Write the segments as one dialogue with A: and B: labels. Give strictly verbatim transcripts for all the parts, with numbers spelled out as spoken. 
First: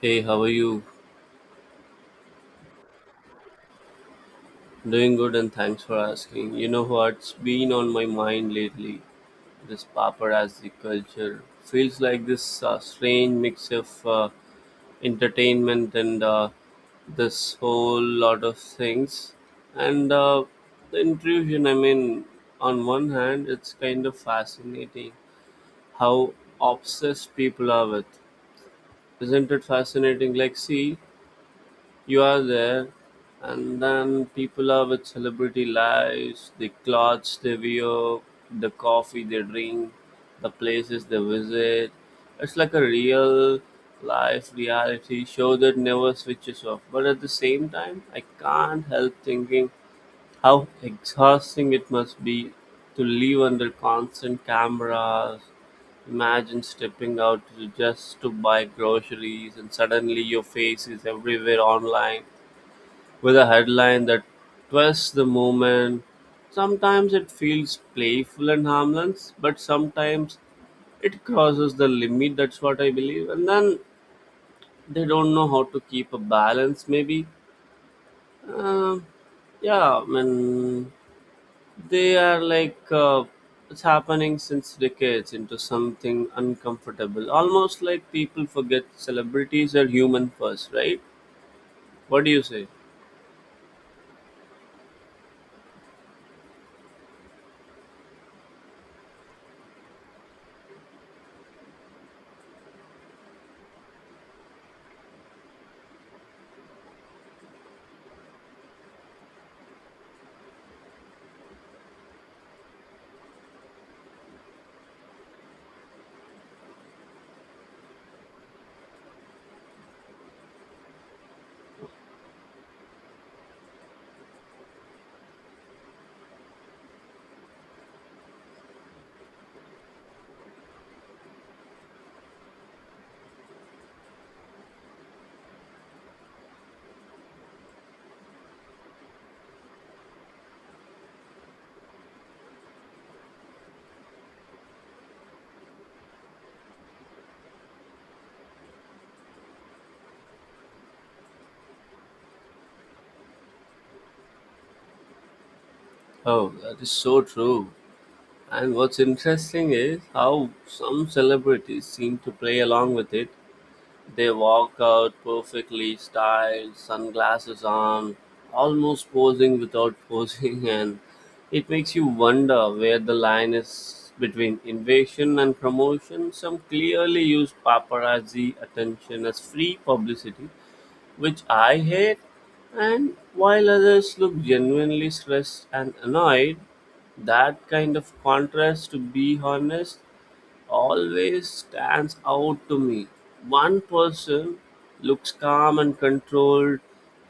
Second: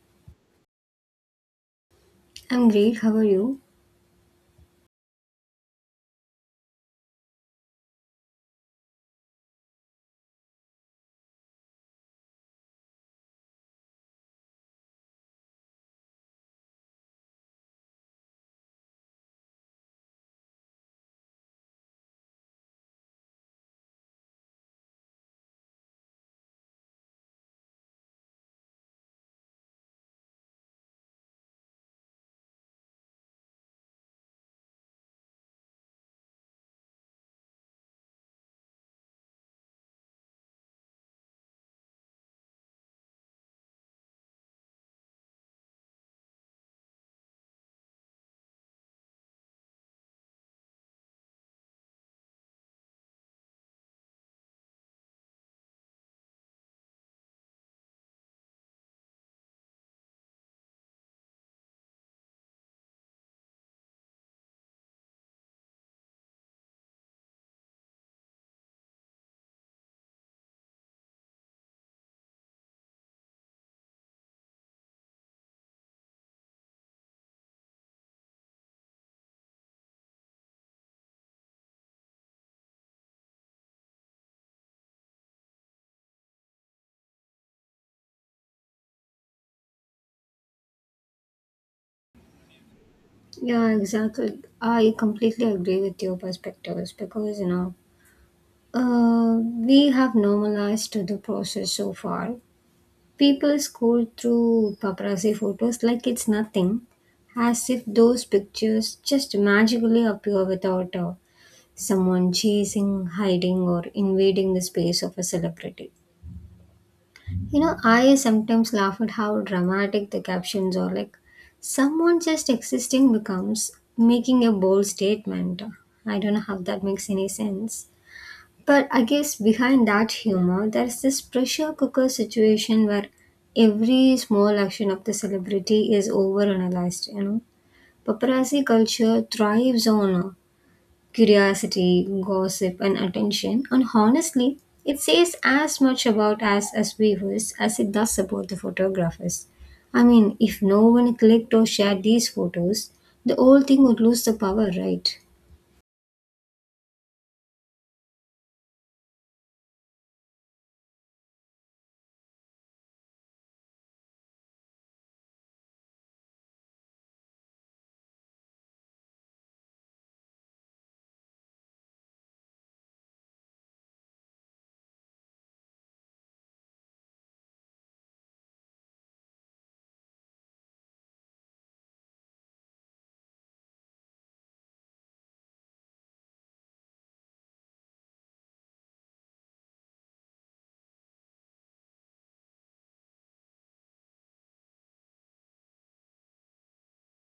A: Hey, how are you?
B: I'm great. How are you?
A: Doing good and thanks for asking. You know what's been on my mind lately? This paparazzi culture feels like this uh, strange mix of uh, entertainment and uh, this whole lot of things. And uh, the intrusion, I mean, on one hand, it's kind of fascinating how obsessed people are with. Isn't it fascinating? Like, see, you are there, and then people are with celebrity lives, the clothes they wear, the coffee they drink, the places they visit. It's like a real life reality show that never switches off. But at the same time, I can't help thinking how exhausting it must be to live under constant cameras. Imagine stepping out to just to buy groceries, and suddenly your face is everywhere online with a headline that twists the moment. Sometimes it feels playful and harmless, but sometimes it crosses the limit. That's what I believe. And then they don't know how to keep a balance maybe. Um yeah, I mean they are like uh, it's happening since decades into something uncomfortable. Almost like people forget celebrities are human first, right? What do you say?
B: Yeah, exactly. I completely agree with your perspectives because you know, uh, we have normalized to the process so far. People scroll through paparazzi photos like it's nothing, as if those pictures just magically appear without uh, someone chasing, hiding, or invading the space of a celebrity. You know, I sometimes laugh at how dramatic the captions are. Like, someone just existing becomes making a bold statement. I don't know how that makes any sense. But I guess behind that humor, there's this pressure cooker situation where every small action of the celebrity is overanalyzed, you know. Paparazzi culture thrives on curiosity, gossip, and attention, and honestly, it says as much about us as viewers as it does about the photographers. I mean, if no one clicked or shared these photos, the whole thing would lose the power, right?
A: Oh, that is so true. And what's interesting is how some celebrities seem to play along with it. They walk out, perfectly styled, sunglasses on, almost posing without posing, and it makes you wonder where the line is between invasion and promotion. Some clearly use paparazzi attention as free publicity, which I hate, and while others look genuinely stressed and annoyed, that kind of contrast, to be honest, always stands out to me. One person looks calm and controlled,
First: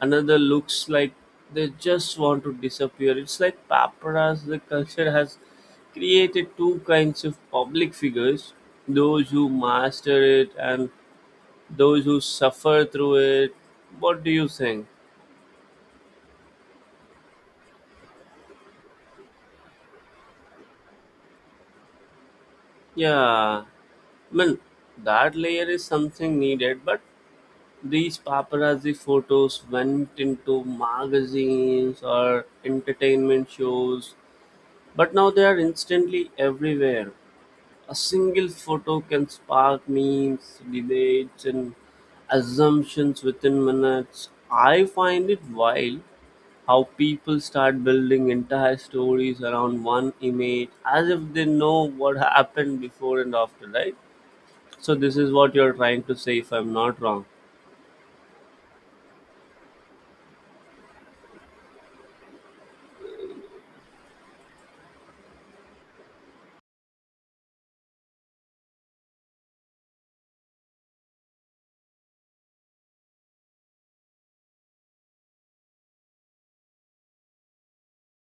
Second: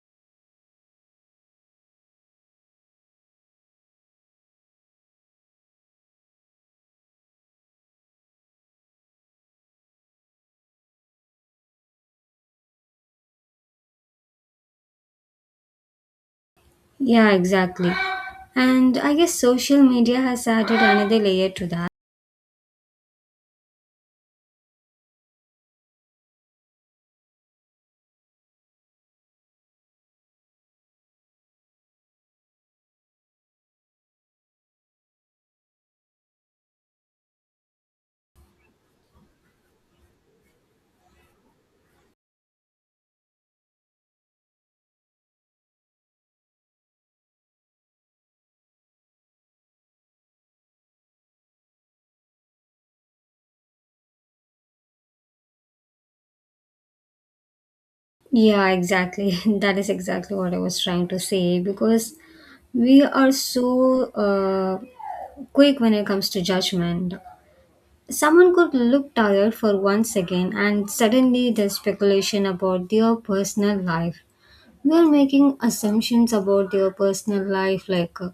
A: another looks like they just want to disappear. It's like paparazzi, the culture has created two kinds of public figures: those who master it and those who suffer through it. What do you think?
B: Yeah, exactly. And I guess social media has added another layer to that.
A: Yeah, I mean, that layer is something needed, but these paparazzi photos went into magazines or entertainment shows. But now they are instantly everywhere. A single photo can spark memes, debates, and assumptions within minutes. I find it wild how people start building entire stories around one image as if they know what happened before and after, right? So, this is what you're trying to say, if I'm not wrong.
B: Yeah, exactly. That is exactly what I was trying to say because we are so uh, quick when it comes to judgment. Someone could look tired for one second and suddenly there's speculation about their personal life. We are making assumptions about their personal life, like uh,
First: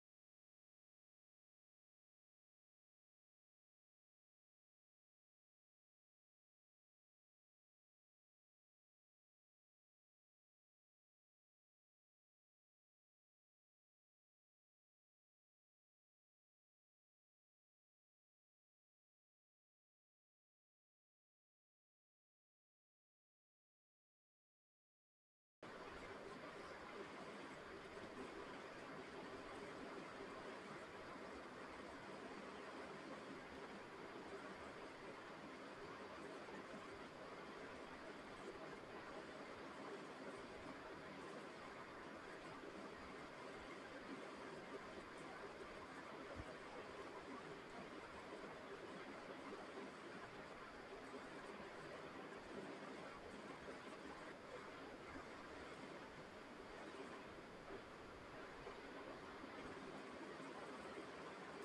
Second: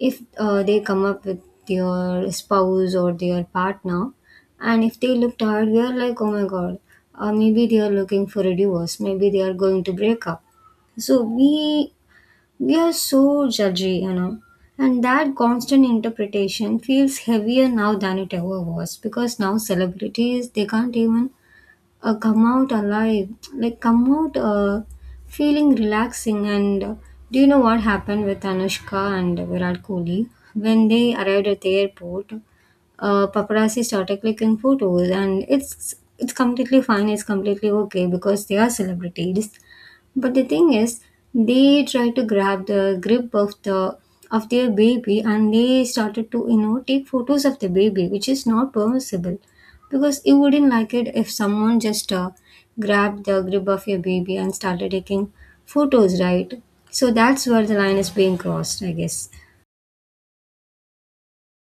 B: if uh, they come up with their spouse or their partner, and if they look tired, we are like, oh my god, uh, maybe they are looking for a divorce, maybe they are going to break up. So we we are so judgy, you know, and that constant interpretation feels heavier now than it ever was because now celebrities they can't even uh, come out alive, like come out uh, feeling relaxing. And uh, Do you know what happened with Anushka and Virat Kohli when they arrived at the airport? Uh, paparazzi started clicking photos, and it's it's completely fine, it's completely okay because they are celebrities, but the thing is, they tried to grab the grip of the of their baby, and they started to, you know, take photos of the baby, which is not permissible because you wouldn't like it if someone just uh, grabbed the grip of your baby and started taking photos, right? So that's where the line is being crossed, I guess.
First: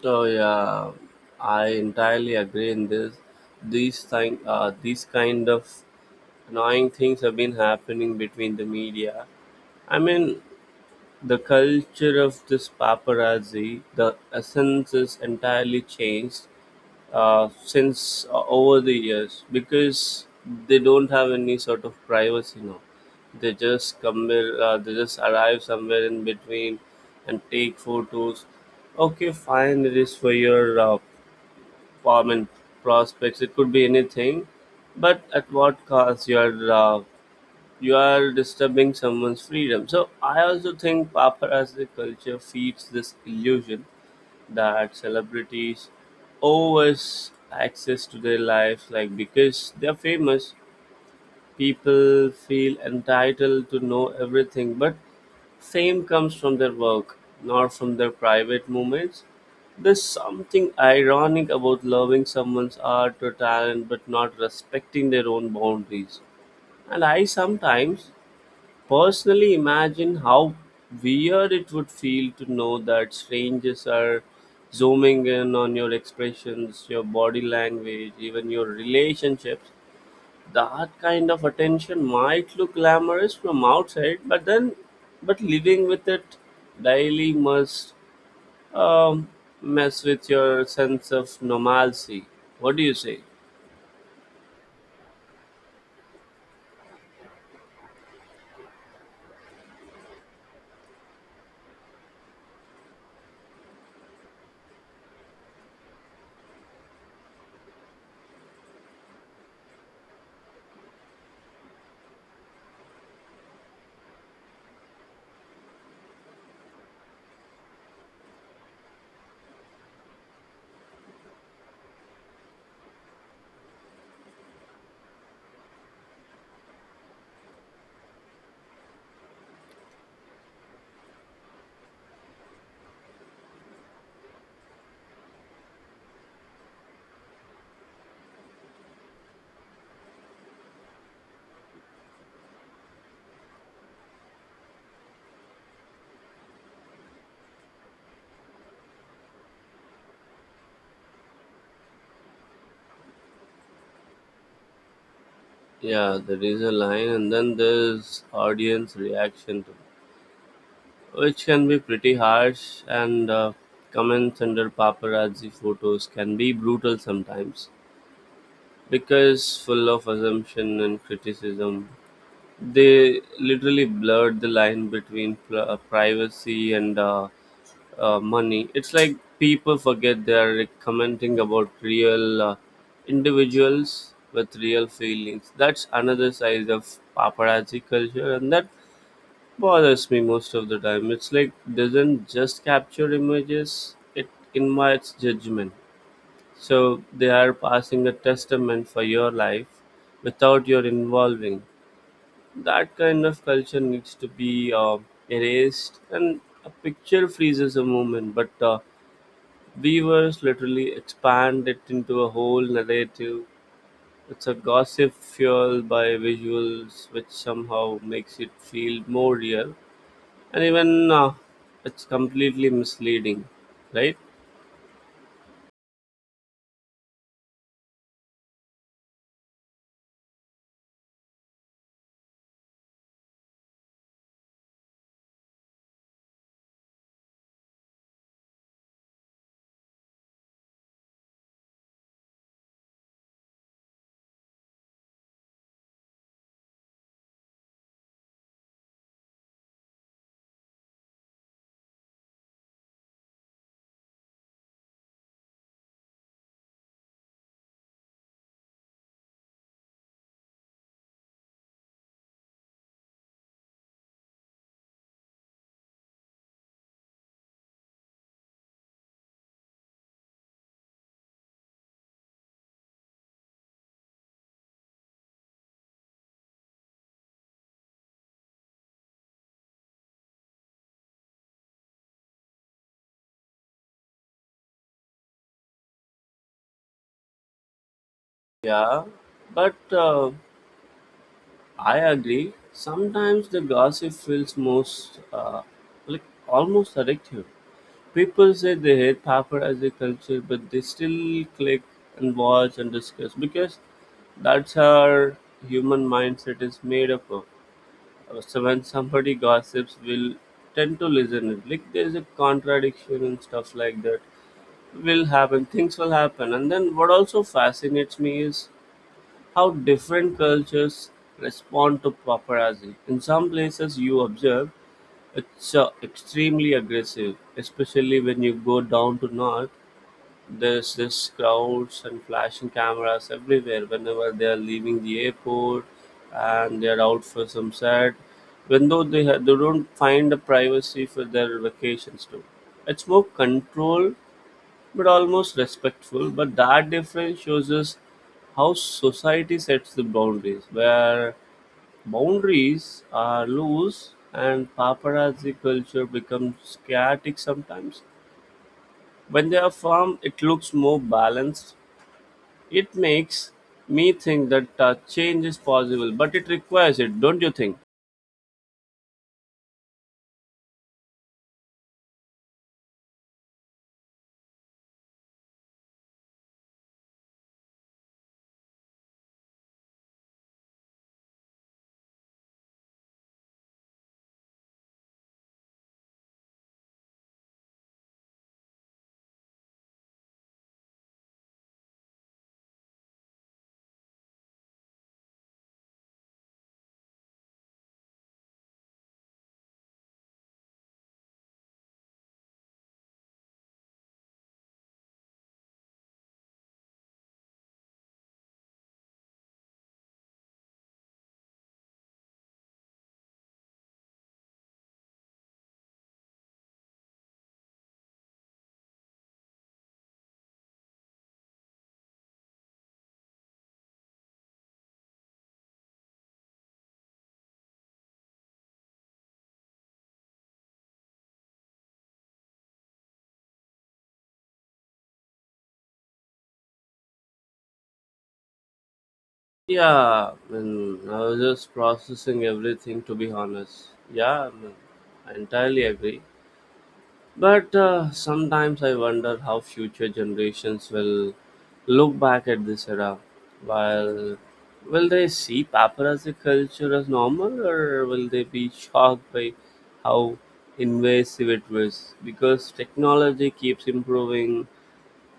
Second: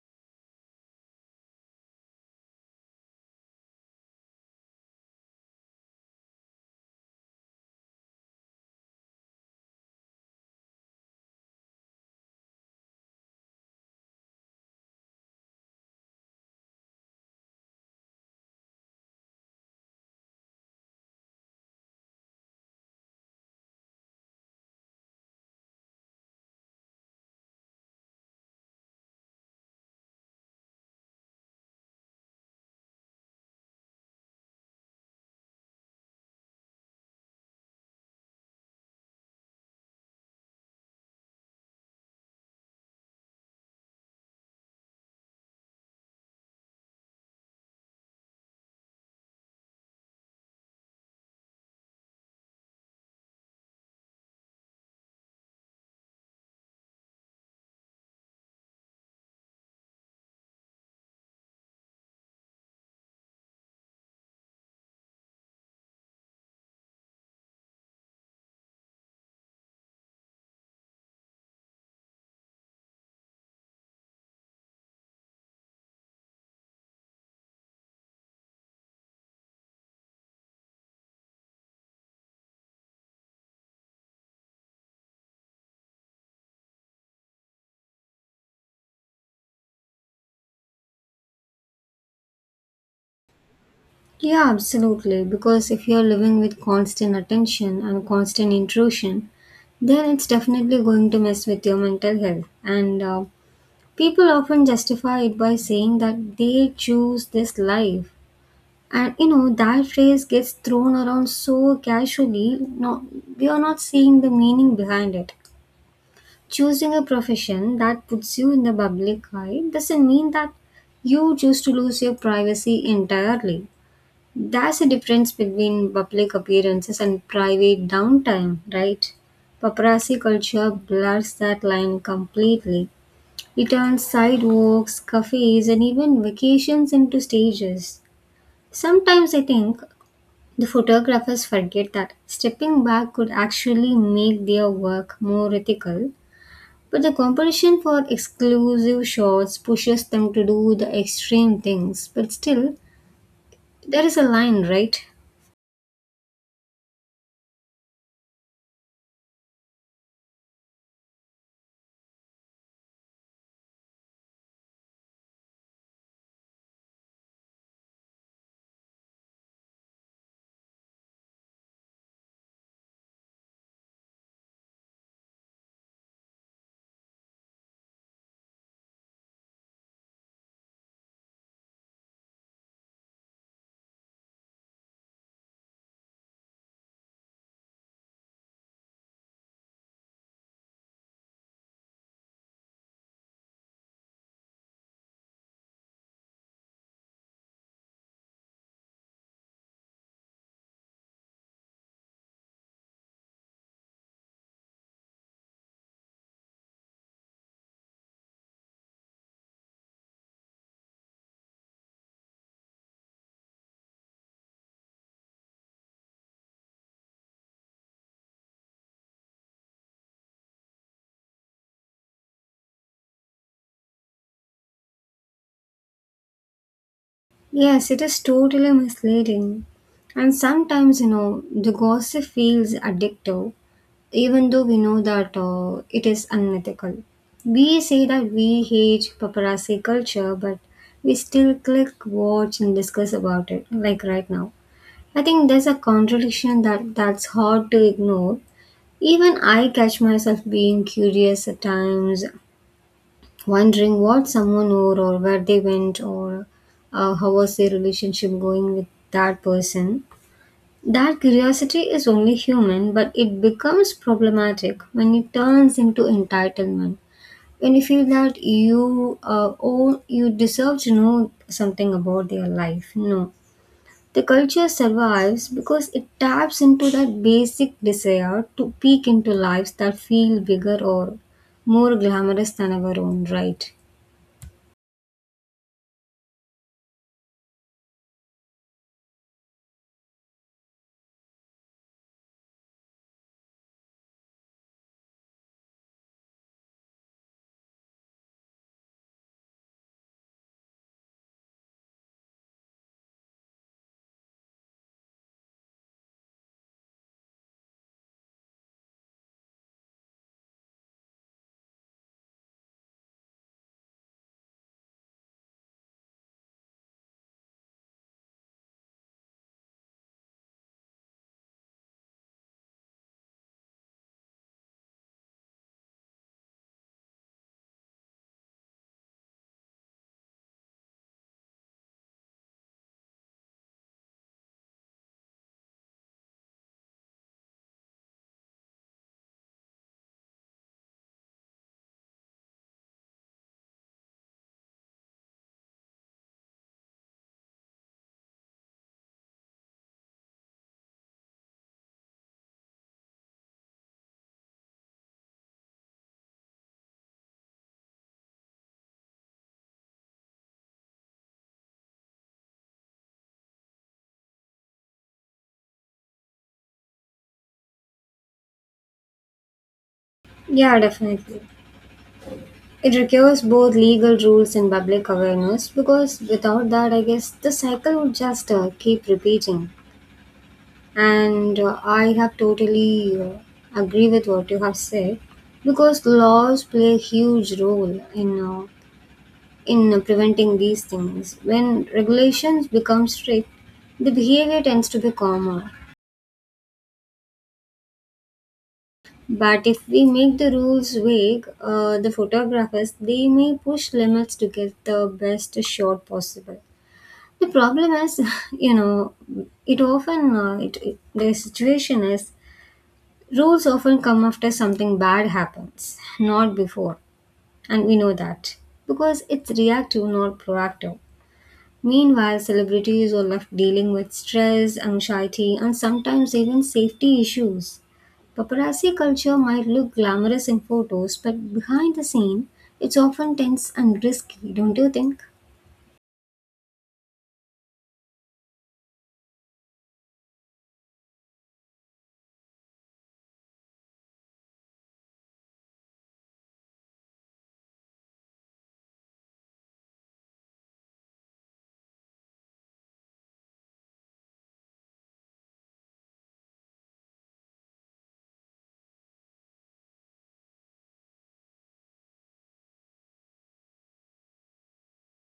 A: Oh yeah, I entirely agree in this. These thing, uh, these kind of annoying things have been happening between the media. I mean, the culture of this paparazzi, the essence is entirely changed uh, since uh, over the years because they don't have any sort of privacy now. They just come where, uh, they just arrive somewhere in between and take photos. Okay, fine, it is for your uh, I mean, prospects. It could be anything, but at what cost? Your uh, you are disturbing someone's freedom. So I also think paparazzi culture feeds this illusion that celebrities owe us access to their lives, like because they're famous, people feel entitled to know everything, but fame comes from their work, not from their private moments. There's something ironic about loving someone's art or talent but not respecting their own boundaries. And I sometimes Personally, imagine how weird it would feel to know that strangers are zooming in on your expressions, your body language, even your relationships. That kind of attention might look glamorous from outside, but then, but living with it daily must um, mess with your sense of normalcy. What do you say?
B: Yeah, absolutely. Because if you're living with constant attention and constant intrusion, then it's definitely going to mess with your mental health. And uh, People often justify it by saying that they choose this life. And you know, that phrase gets thrown around so casually. No, we are not seeing the meaning behind it. Choosing a profession that puts you in the public eye doesn't mean that you choose to lose your privacy entirely. There's a difference between public appearances and private downtime, right? Paparazzi culture blurs that line completely. It turns sidewalks, cafes, and even vacations into stages. Sometimes I think the photographers forget that stepping back could actually make their work more ethical, but the competition for exclusive shots pushes them to do the extreme things. But still, there is a line, right?
A: Yeah, there is a line, and then there's audience reaction to which can be pretty harsh, and uh, comments under paparazzi photos can be brutal sometimes because full of assumption and criticism. They literally blurred the line between pl- uh, privacy and uh, uh, money. It's like people forget they are commenting about real uh, individuals with real feelings. That's another side of paparazzi culture, and that bothers me most of the time. It's like doesn't just capture images, it invites judgment. So they are passing a testament for your life without your involving. That kind of culture needs to be uh, erased, and a picture freezes a moment, but uh, viewers literally expand it into a whole narrative. It's a gossip fueled by visuals, which somehow makes it feel more real, and even uh, it's completely misleading, right?
B: Yes, it is totally misleading. And sometimes, you know, the gossip feels addictive, even though we know that uh, it is unethical. We say that we hate paparazzi culture, but we still click, watch, and discuss about it, like right now. I think there's a contradiction that that's hard to ignore. Even I catch myself being curious at times, wondering what someone wore or where they went, or uh, how was their relationship going with that person. That curiosity is only human, but it becomes problematic when it turns into entitlement. When you feel that you uh, own, you deserve to know something about their life. No, the culture survives because it taps into that basic desire to peek into lives that feel bigger or more glamorous than our own, right?
A: Yeah, but uh, I agree. Sometimes the gossip feels most uh, like almost addictive. People say they hate paper as a culture, but they still click and watch and discuss because that's how human mindset is made up of. Uh, so when somebody gossips, we'll tend to listen it. Like, there's a contradiction and stuff like that will happen. Things will happen. And then what also fascinates me is how different cultures respond to paparazzi. In some places, you observe it's uh, extremely aggressive, especially when you go down to north. There's this crowds and flashing cameras everywhere whenever they are leaving the airport and they're out for some set, even though they, ha- they don't find the privacy for their vacations too. It's more control but almost respectful. But that difference shows us how society sets the boundaries, where boundaries are loose and paparazzi culture becomes chaotic sometimes. When they are firm, it looks more balanced. It makes me think that uh, change is possible, but it requires it, don't you think?
B: Yeah, definitely. It requires both legal rules and public awareness, because without that, I guess the cycle would just uh, keep repeating. And uh, I have totally uh, agree with what you have said because laws play a huge role in uh, in preventing these things. When regulations become strict, the behavior tends to be calmer. But if we make the rules vague, uh, the photographers they may push limits to get the best shot possible. The problem is, you know, it often uh, it, it- the situation is rules often come after something bad happens, not before, and we know that because it's reactive, not proactive. Meanwhile, celebrities are left dealing with stress, anxiety, and sometimes even safety issues. Paparazzi culture might look glamorous in photos, but behind the scene, it's often tense and risky, don't you think?
A: Yeah, I mean, I was just processing everything to be honest. Yeah, I mean, I entirely agree. But uh, sometimes I wonder how future generations will look back at this era. While, will they see paper as a culture as normal, or will they be shocked by how invasive it was? Because technology keeps improving,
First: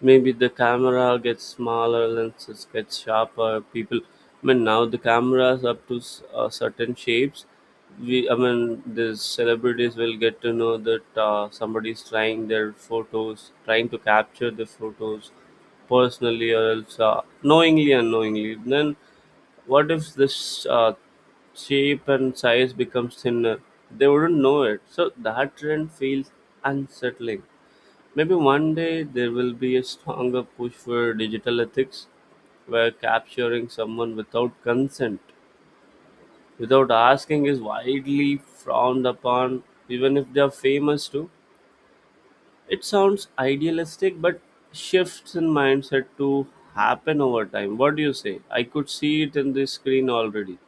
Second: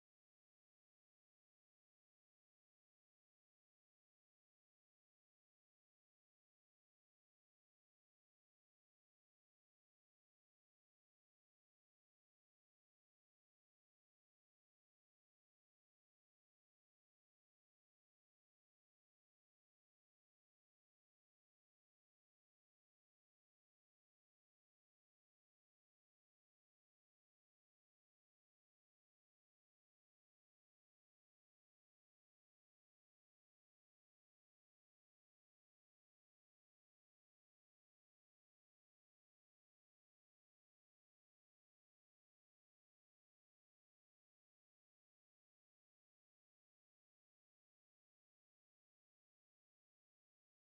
A: maybe the camera gets smaller, lenses get sharper. People, I mean, now the cameras up to s- uh, certain shapes. We, I mean, the celebrities will get to know that uh, somebody's trying their photos, trying to capture the photos personally or else uh, knowingly, unknowingly. Then, what if this uh, shape and size becomes thinner? They wouldn't know it. So that trend feels unsettling. Maybe one day there will be a stronger push for digital ethics where capturing someone without consent, without asking, is widely frowned upon, even if they are famous too. It sounds idealistic, but shifts in mindset to happen over time. What do you say? I could see it in the screen already.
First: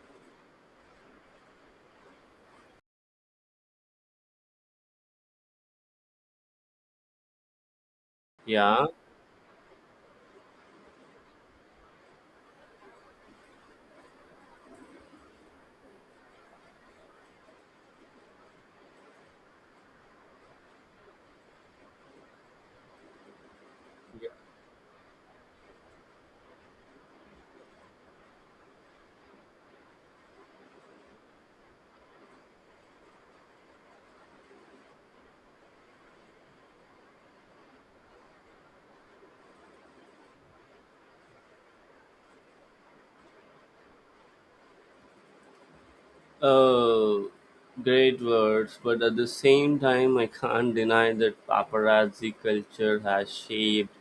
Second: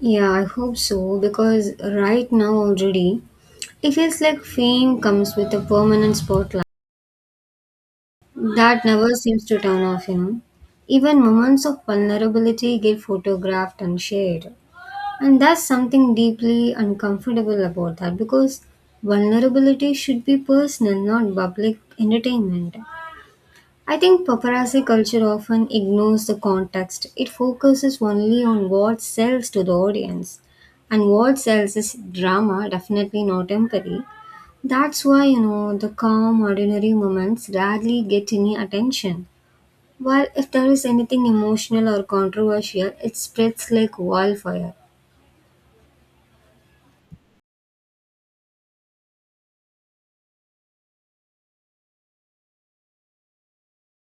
B: Yeah, I hope so, because right now already it feels like fame comes with a permanent spotlight that
A: Yeah.
B: never seems to turn off, you know. Even moments of vulnerability get photographed and shared. And that's something deeply uncomfortable about that, because vulnerability should be personal, not public entertainment. I think paparazzi culture often ignores the context. It focuses only on what sells to the audience. And what sells is drama, definitely not empathy. That's why, you know, the calm, ordinary moments rarely get any attention, while if there is anything emotional or controversial, it spreads like wildfire.
A: Uh, Great words, but at the same time, I can't deny that paparazzi culture has shaped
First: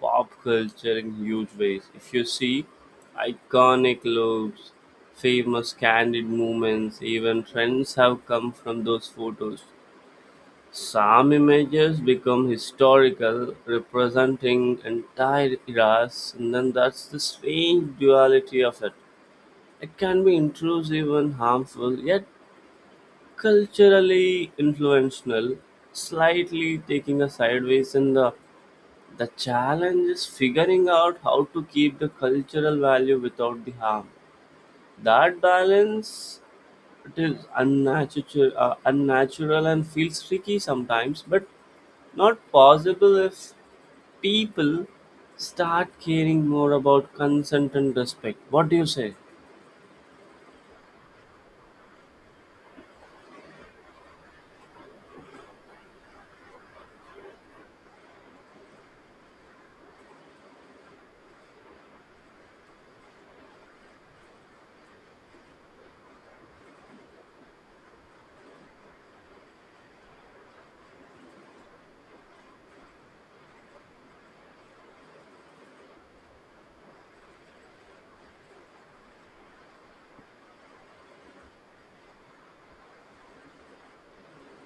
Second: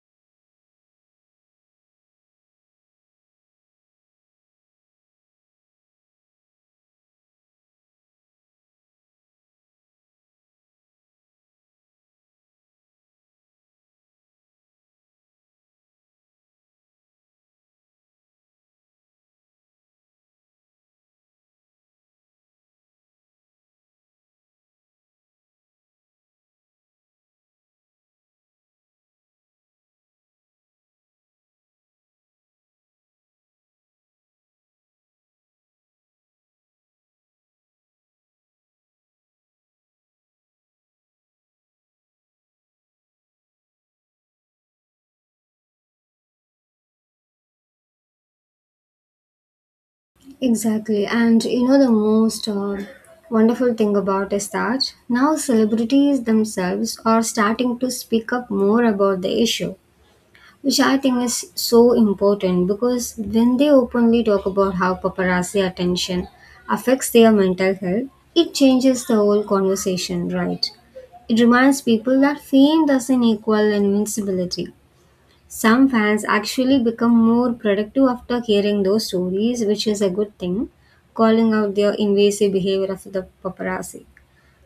A: pop culture in huge ways. If you see iconic looks, famous candid moments, even trends have come from those photos. Some images become historical, representing entire eras, and then that's the strange duality of it. It can be intrusive and harmful, yet culturally influential, slightly taking a sideways in the the challenge is figuring out how to keep the cultural value without the harm. That balance, it is unnatural, uh, unnatural and feels tricky sometimes, but not possible if people start caring more about consent and respect. What do you say?
B: Exactly, and you know the most uh, wonderful thing about is that now celebrities themselves are starting to speak up more about the issue, which I think is so important because when they openly talk about how paparazzi attention affects their mental health, it changes the whole conversation, right? It reminds people that fame doesn't equal invincibility. Some fans actually become more productive after hearing those stories, which is a good thing, calling out their invasive behavior of the paparazzi.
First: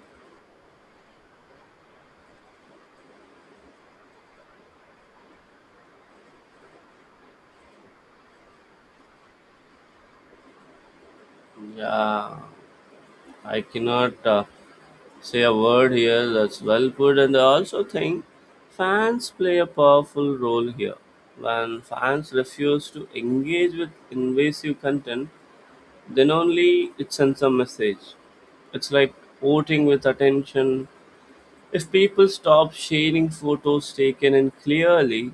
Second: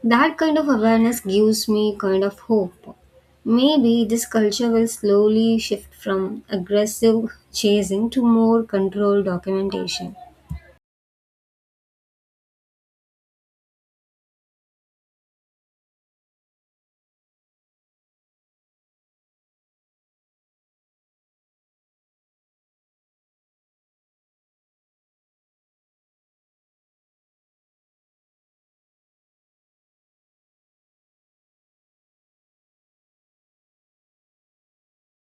B: That kind of awareness gives me kind of hope. Maybe this culture will slowly shift from aggressive chasing to more controlled documentation.
A: Yeah. I cannot uh, say a word here. That's well put, and I also think fans play a powerful role here. When fans refuse to engage with invasive content, then only it sends a message. It's like voting with attention. If people stop sharing photos taken in clearly,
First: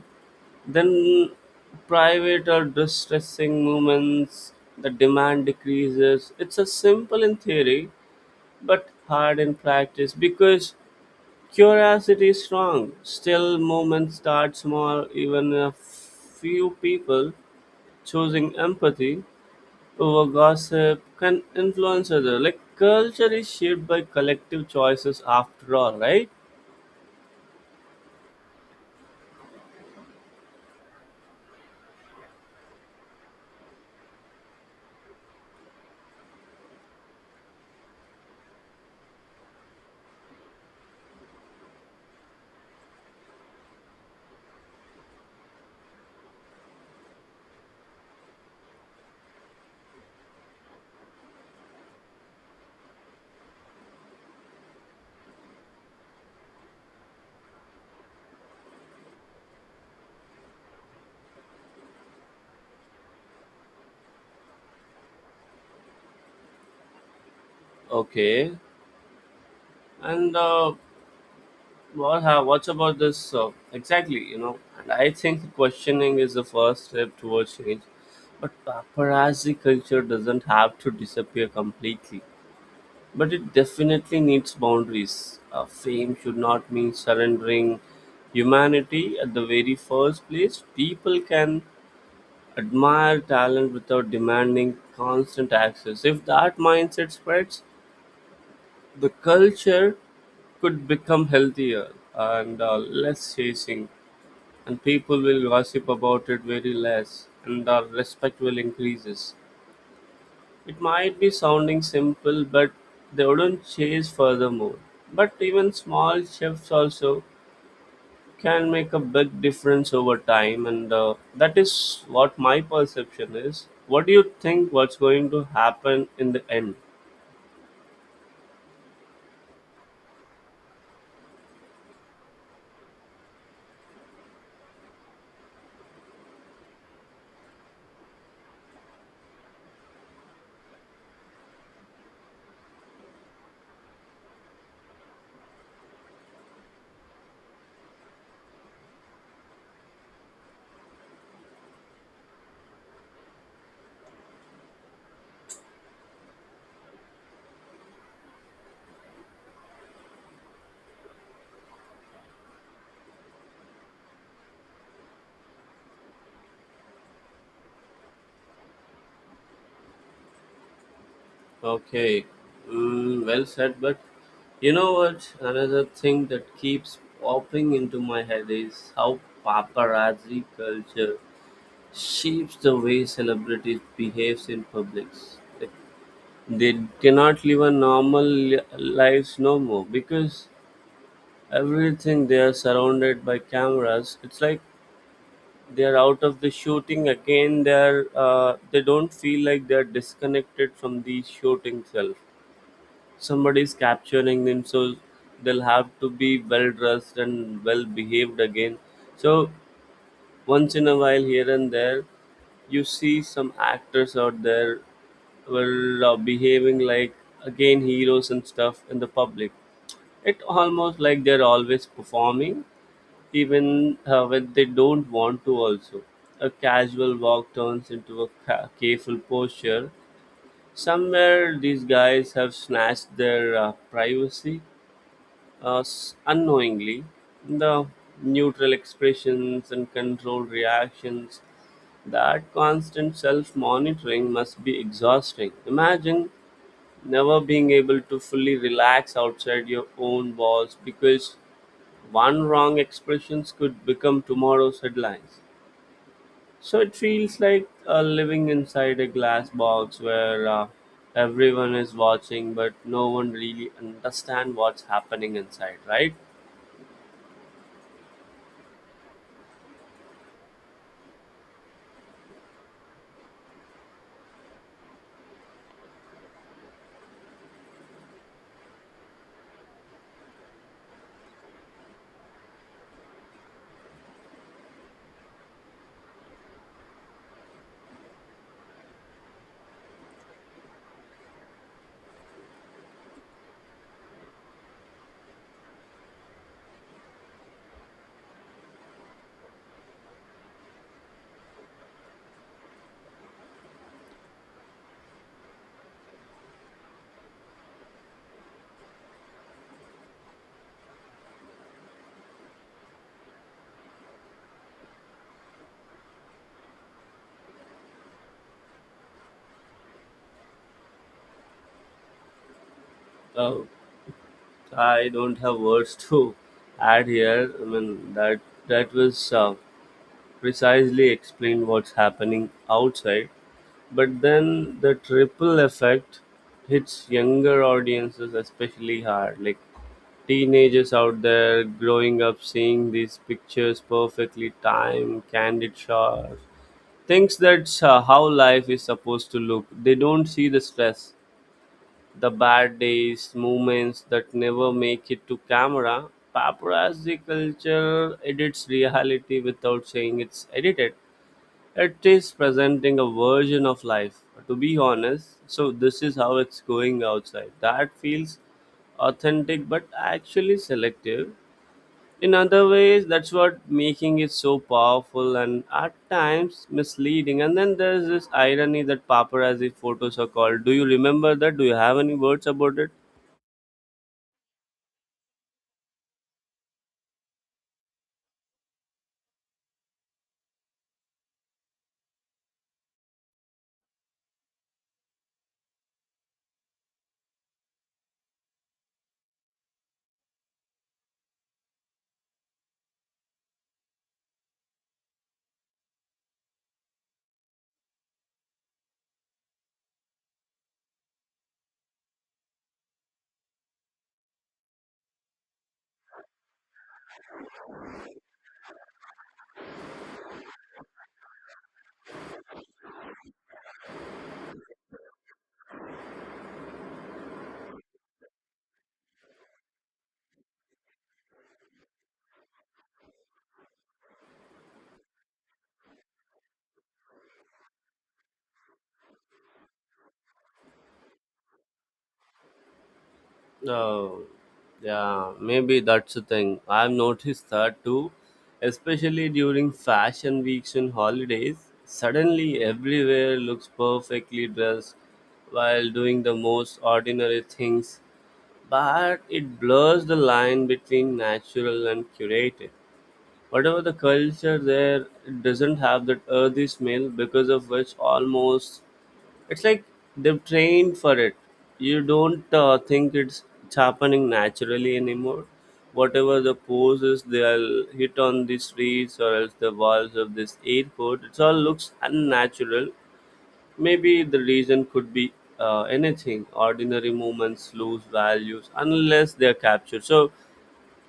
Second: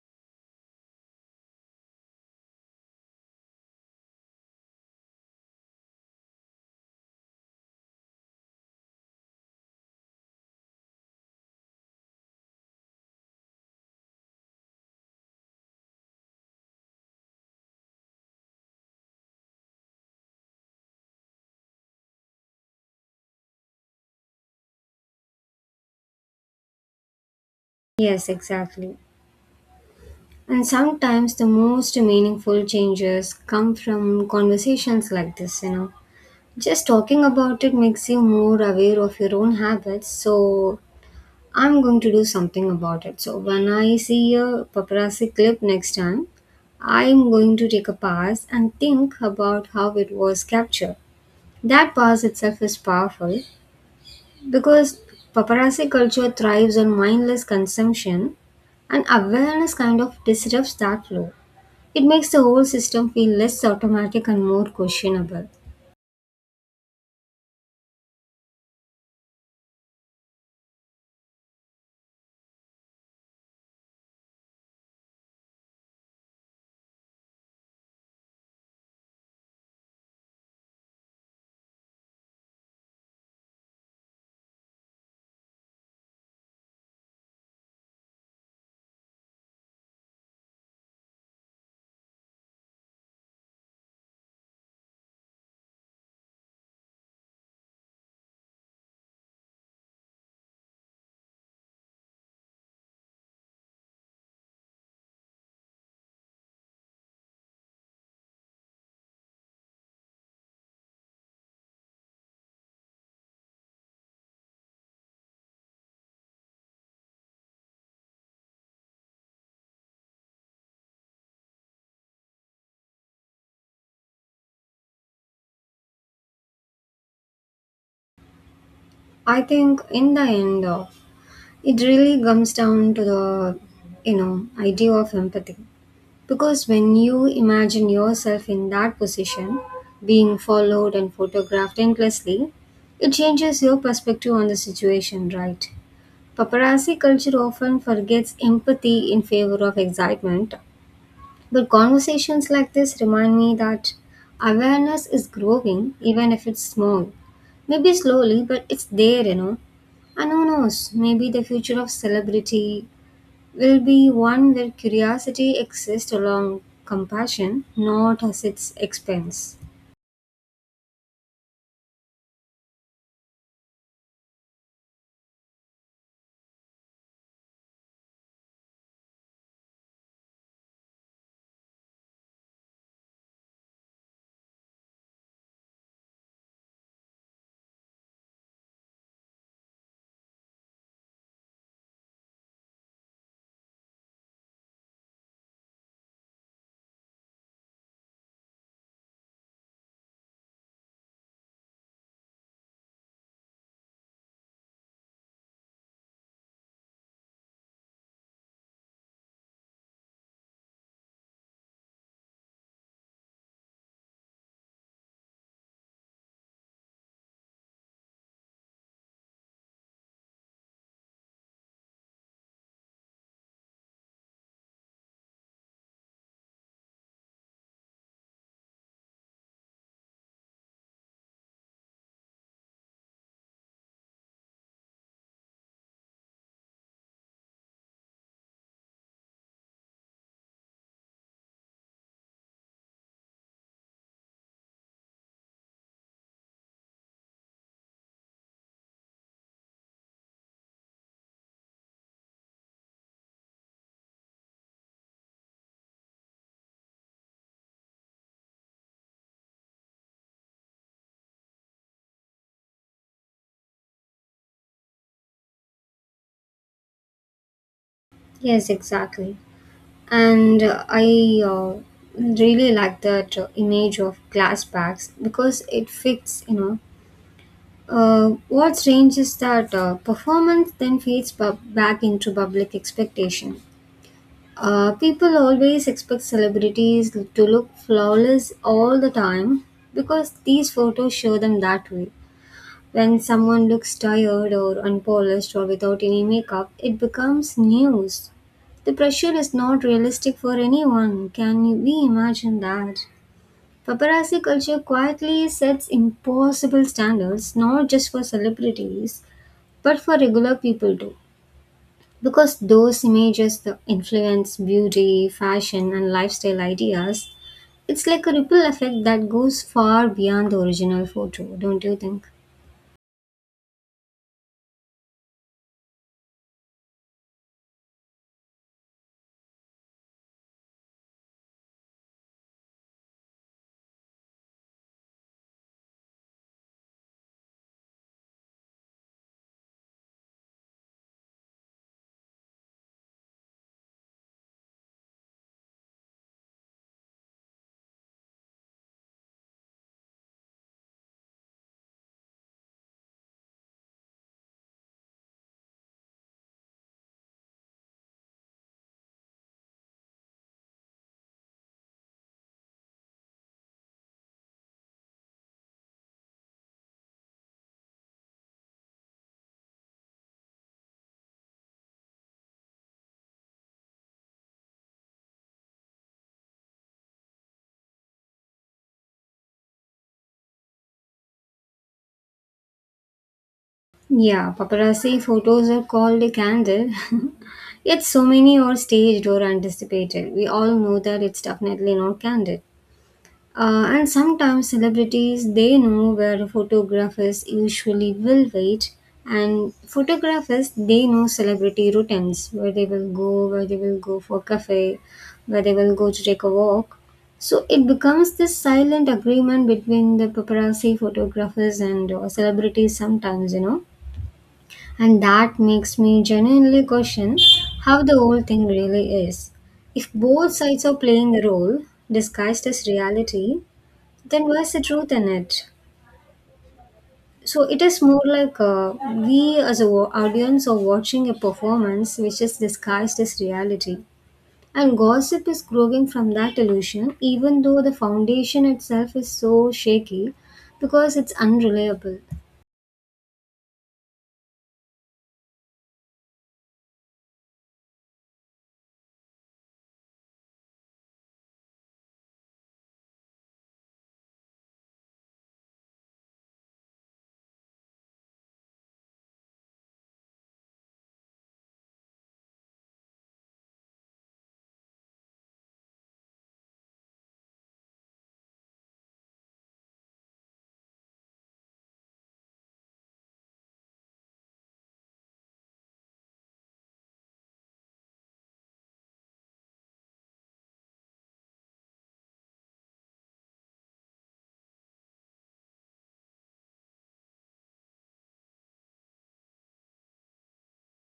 A: then private or distressing movements, the demand decreases. It's a simple in theory but hard in practice because curiosity is strong. Still, movements start small, even a few people choosing empathy over gossip can influence other. Like culture is shaped by collective choices after all, right?
B: Yes, exactly. And sometimes the most meaningful changes come from conversations like this, you know. Just talking about it makes you more aware of your own habits, so I'm going to do something about it. So when I see a paparazzi clip next time, I'm going to take a pass and think about how it was captured. That pass itself is powerful because paparazzi culture thrives on mindless consumption, and awareness kind of disrupts that flow. It makes the whole system feel less automatic and more questionable.
A: Okay, and uh, what have, what's about this uh, exactly? You know, and I think questioning is the first step towards change. But paparazzi culture doesn't have to disappear completely. But it definitely needs boundaries. Uh, fame should not mean surrendering humanity at the very first place. People can admire talent without demanding constant access. If that mindset spreads, the culture could become healthier and uh, less chasing, and people will gossip about it very less, and our respect will increases. It might be sounding simple, but they wouldn't chase furthermore. But even small shifts also can make a big difference over time, and uh, that is what my perception is. What do you think? What's going to happen in the end?
B: I think in the end, uh, it really comes down to the, you know, idea of empathy. Because when you imagine yourself in that position, being followed and photographed endlessly, it changes your perspective on the situation, right? Paparazzi culture often forgets empathy in favor of excitement, but conversations like this remind me that awareness is growing, even if it's small. Maybe slowly, but it's there, you know. And who knows, maybe the future of celebrity will be one where curiosity exists along compassion, not at its expense.
A: Okay, mm, well said. But you know what? Another thing that keeps popping into my head is how paparazzi culture shapes the way celebrities behaves in public. Like, they cannot live a normal li- lives no more because everything they are surrounded by cameras. It's like they are out of the shooting again. They are uh, they don't feel like they are disconnected from the shooting self. Somebody is capturing them, so they'll have to be well dressed and well behaved again. So once in a while, here and there, you see some actors out there were uh, behaving like again heroes and stuff in the public. It almost like they're always performing, even uh, when they don't want to. Also, a casual walk turns into a ca- careful posture. Somewhere, these guys have snatched their uh, privacy uh, s- unknowingly, the neutral expressions and controlled reactions. That constant self-monitoring must be exhausting. Imagine never being able to fully relax outside your own walls, because one wrong expressions could become tomorrow's headlines. So it feels like uh, living inside a glass box where uh, everyone is watching but no one really understand what's happening inside, right?
B: Yes, exactly. And uh, I uh, really like that uh, image of glass bags because it fits, you know. Uh, what's strange is that uh, performance then feeds bu- back into public expectation. Uh, people always expect celebrities to look flawless all the time because these photos show them that way. When someone looks tired or unpolished or without any makeup, it becomes news. The pressure is not realistic for anyone. Can you- we imagine that? Paparazzi culture quietly sets impossible standards, not just for celebrities, but for regular people too, because those images that influence beauty, fashion, and lifestyle ideas, it's like a ripple effect that goes far beyond the original photo, don't you think?
A: Oh, I don't have words to add here. I mean that that was uh, precisely explained what's happening outside. But then the triple effect hits younger audiences especially hard. Like teenagers out there growing up seeing these pictures, perfectly timed, candid shots, thinks that's uh, how life is supposed to look. They don't see the stress. The bad days, moments that never make it to camera. Paparazzi culture edits reality without saying it's edited. It is presenting a version of life, to be honest. So, this is how it's going outside. That feels authentic but actually selective. In other ways, that's what making it so powerful and at times misleading. And then there's this irony that paparazzi photos are called. Do you remember that? Do you have any words about it?
B: Yeah, paparazzi photos are called a candle yet so many are staged or anticipated. We all know that it's definitely not candid. Uh, and sometimes celebrities they know where photographers usually will wait, and photographers they know celebrity routines, where they will go, where they will go for cafe, where they will go to take a walk. So it becomes this silent agreement between the paparazzi photographers and uh, celebrities sometimes, you know, and that makes me genuinely question how the whole thing really is. If both sides are playing a role disguised as reality, then where's the truth in it? So it is more like uh, we as a wa- audience are watching a performance which is disguised as reality. And gossip is growing from that illusion, even though the foundation itself is so shaky because it's unreliable.
A: No, yeah, maybe that's the thing. I've noticed that too, especially during fashion weeks and holidays. Suddenly, everywhere looks perfectly dressed while doing the most ordinary things, but it blurs the line between natural and curated. Whatever the culture there, it doesn't have that earthy smell, because of which almost it's like they've trained for it. You don't uh, think it's, it's happening naturally anymore. Whatever the poses they'll hit on the streets or else the walls of this airport, it all looks unnatural. Maybe the reason could be uh, anything. Ordinary movements lose values unless they're captured. So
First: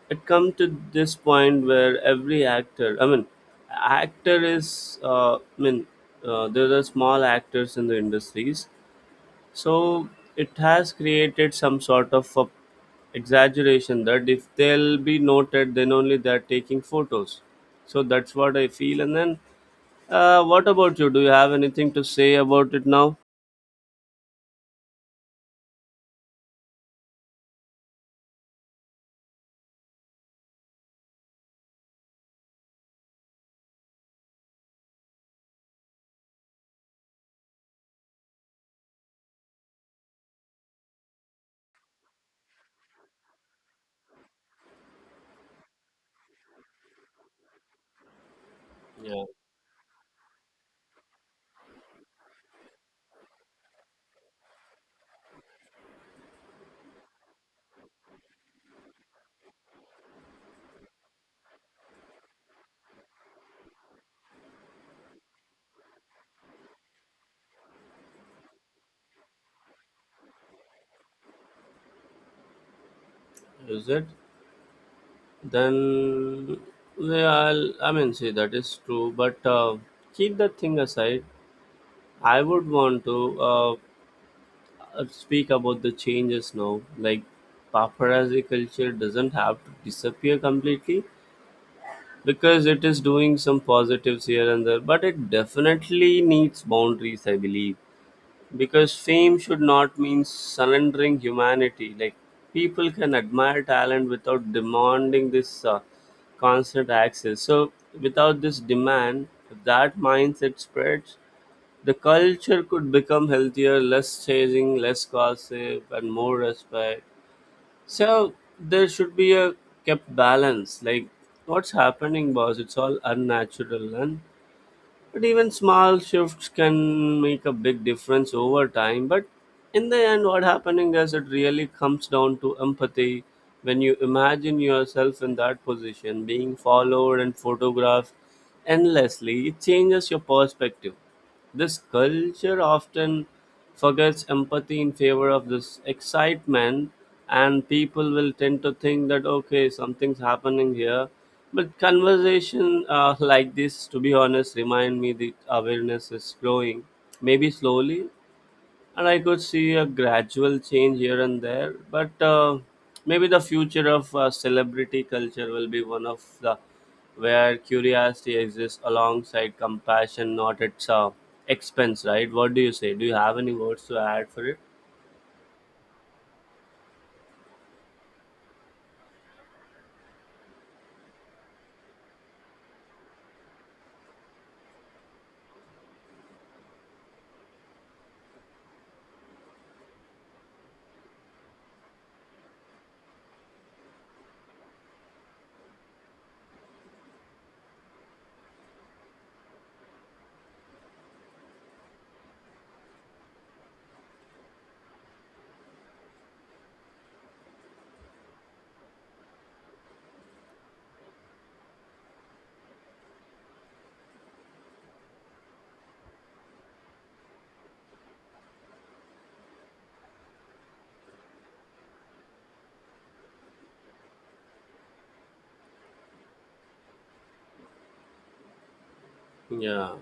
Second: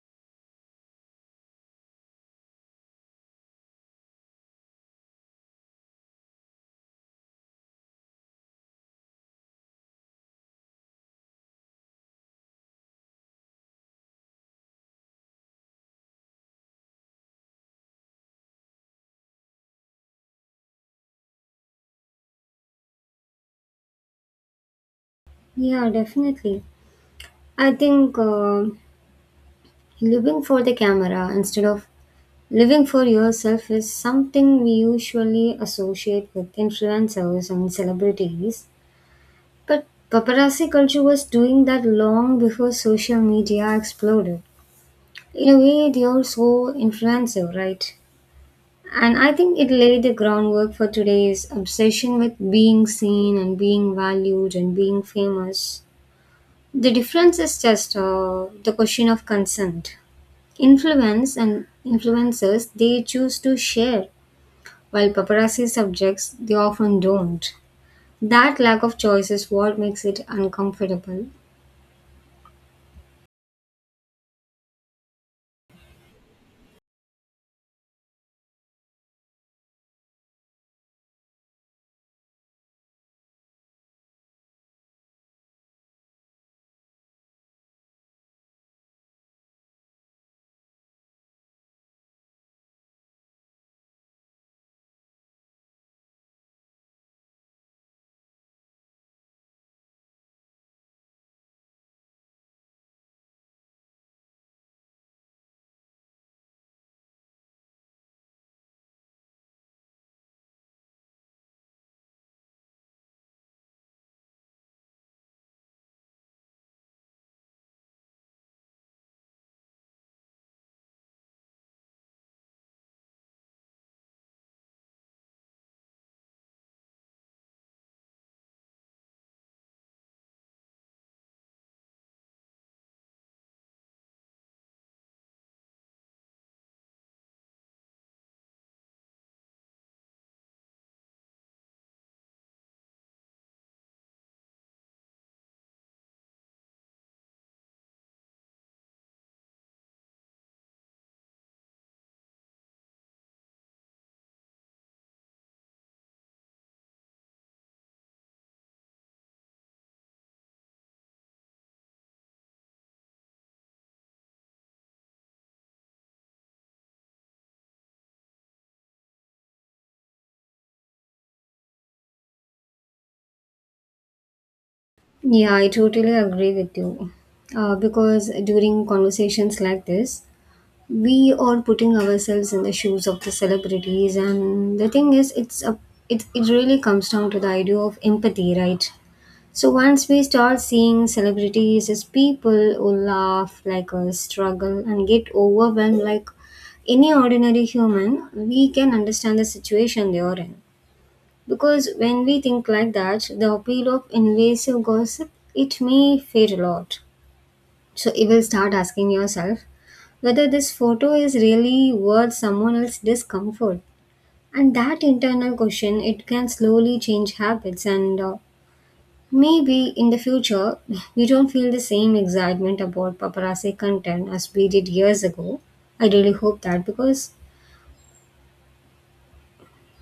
A: it come to this point where every actor, i mean actor is uh, i mean uh, there are small actors in the industries, so it has created some sort of a exaggeration that if they'll be noted then only they're taking photos. So that's what I feel. And then uh, what about you? Do you have anything to say about it now?
B: Yeah, definitely. I think uh, living for the camera instead of living for yourself is something we usually associate with influencers and celebrities. But paparazzi culture was doing that long before social media exploded. In a way, they are so influential, right? And
A: Yeah,
B: I think it laid the groundwork for today's obsession with being seen and being valued and being famous. The difference is just uh, the question of consent. Influence and influencers, they choose to share, while paparazzi subjects, they often don't. That lack of choice is what makes it uncomfortable.
A: is it? Then, well, i I mean, see, that is true, but uh, keep that thing aside. I would want to uh, uh, speak about the changes now. Like, paparazzi culture doesn't have to disappear completely because it is doing some positives here and there, but it definitely needs boundaries, I believe. Because fame should not mean surrendering humanity. Like, people can admire talent without demanding this uh, constant access. So, without this demand, if that mindset spreads, the culture could become healthier, less chasing, less gossip, and more respect. So there should be a kept balance. Like, what's happening, boss? It's all unnatural, and but even small shifts can make a big difference over time. But in the end, what happening is it really comes down to empathy. When you imagine yourself in that position, being followed and photographed endlessly, it changes your perspective. This culture often forgets empathy in favor of this excitement, and people will tend to think that okay, something's happening here. But conversation uh, like this, to be honest, remind me the awareness is growing, maybe slowly, and I could see a gradual change here and there. But uh, maybe the future of uh, celebrity culture will be one of the where curiosity exists alongside compassion, not its uh, expense, right? What do you say? Do you have any words to add for it?
B: Yeah, I totally agree with you. Uh, because during conversations like this, we are putting ourselves in the shoes of the celebrities, and the thing is, it's a it, it really comes down to the idea of empathy, right? So once we start seeing celebrities as people who laugh like us, struggle, and get overwhelmed like any ordinary human, we can understand the situation they are in. Because when we think like that, the appeal of invasive gossip, it may fade a lot. So you will start asking yourself whether this photo is really worth someone else's discomfort. And that internal question, it can slowly change habits, and uh, maybe in the future we don't feel the same excitement about paparazzi content as we did years ago. I really hope that, because
A: Yeah,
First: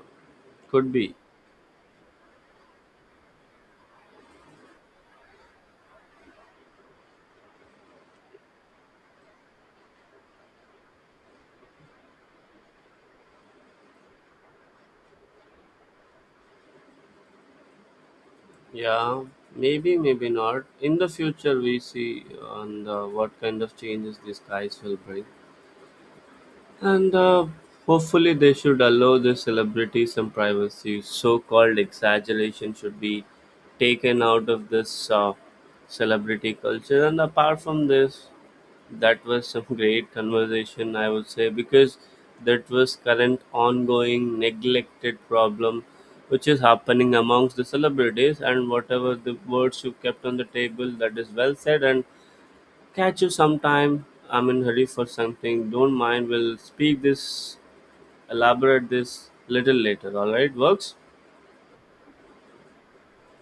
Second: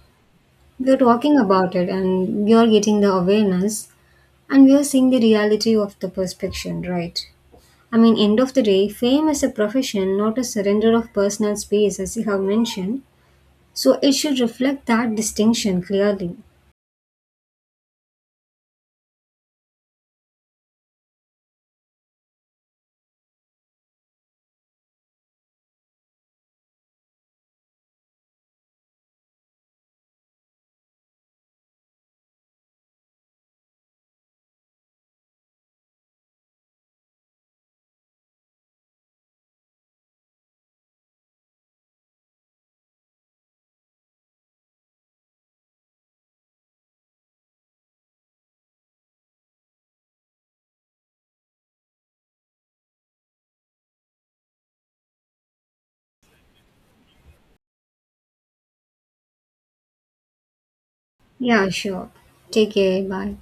B: we
A: could
B: are
A: be.
B: talking about it and we are getting the awareness. And we are seeing the reality of the perception, right? I mean, end of the day, fame is a profession, not a surrender of personal space, as you have mentioned. So it should reflect that distinction clearly.
A: Yeah, maybe, maybe not. In the future, we see on the, what kind of changes these guys will bring. And uh, hopefully, they should allow the celebrities some privacy. So called exaggeration should be taken out of this uh, celebrity culture. And apart from this, that was some great conversation, I would say, because that was current ongoing neglected problem which is happening amongst the celebrities, and whatever the words you kept on the table, that is well said. And catch you sometime. I'm in hurry for something. Don't mind. We'll speak this, elaborate this little later. All right, works.
B: Yeah, sure. Take care. Bye.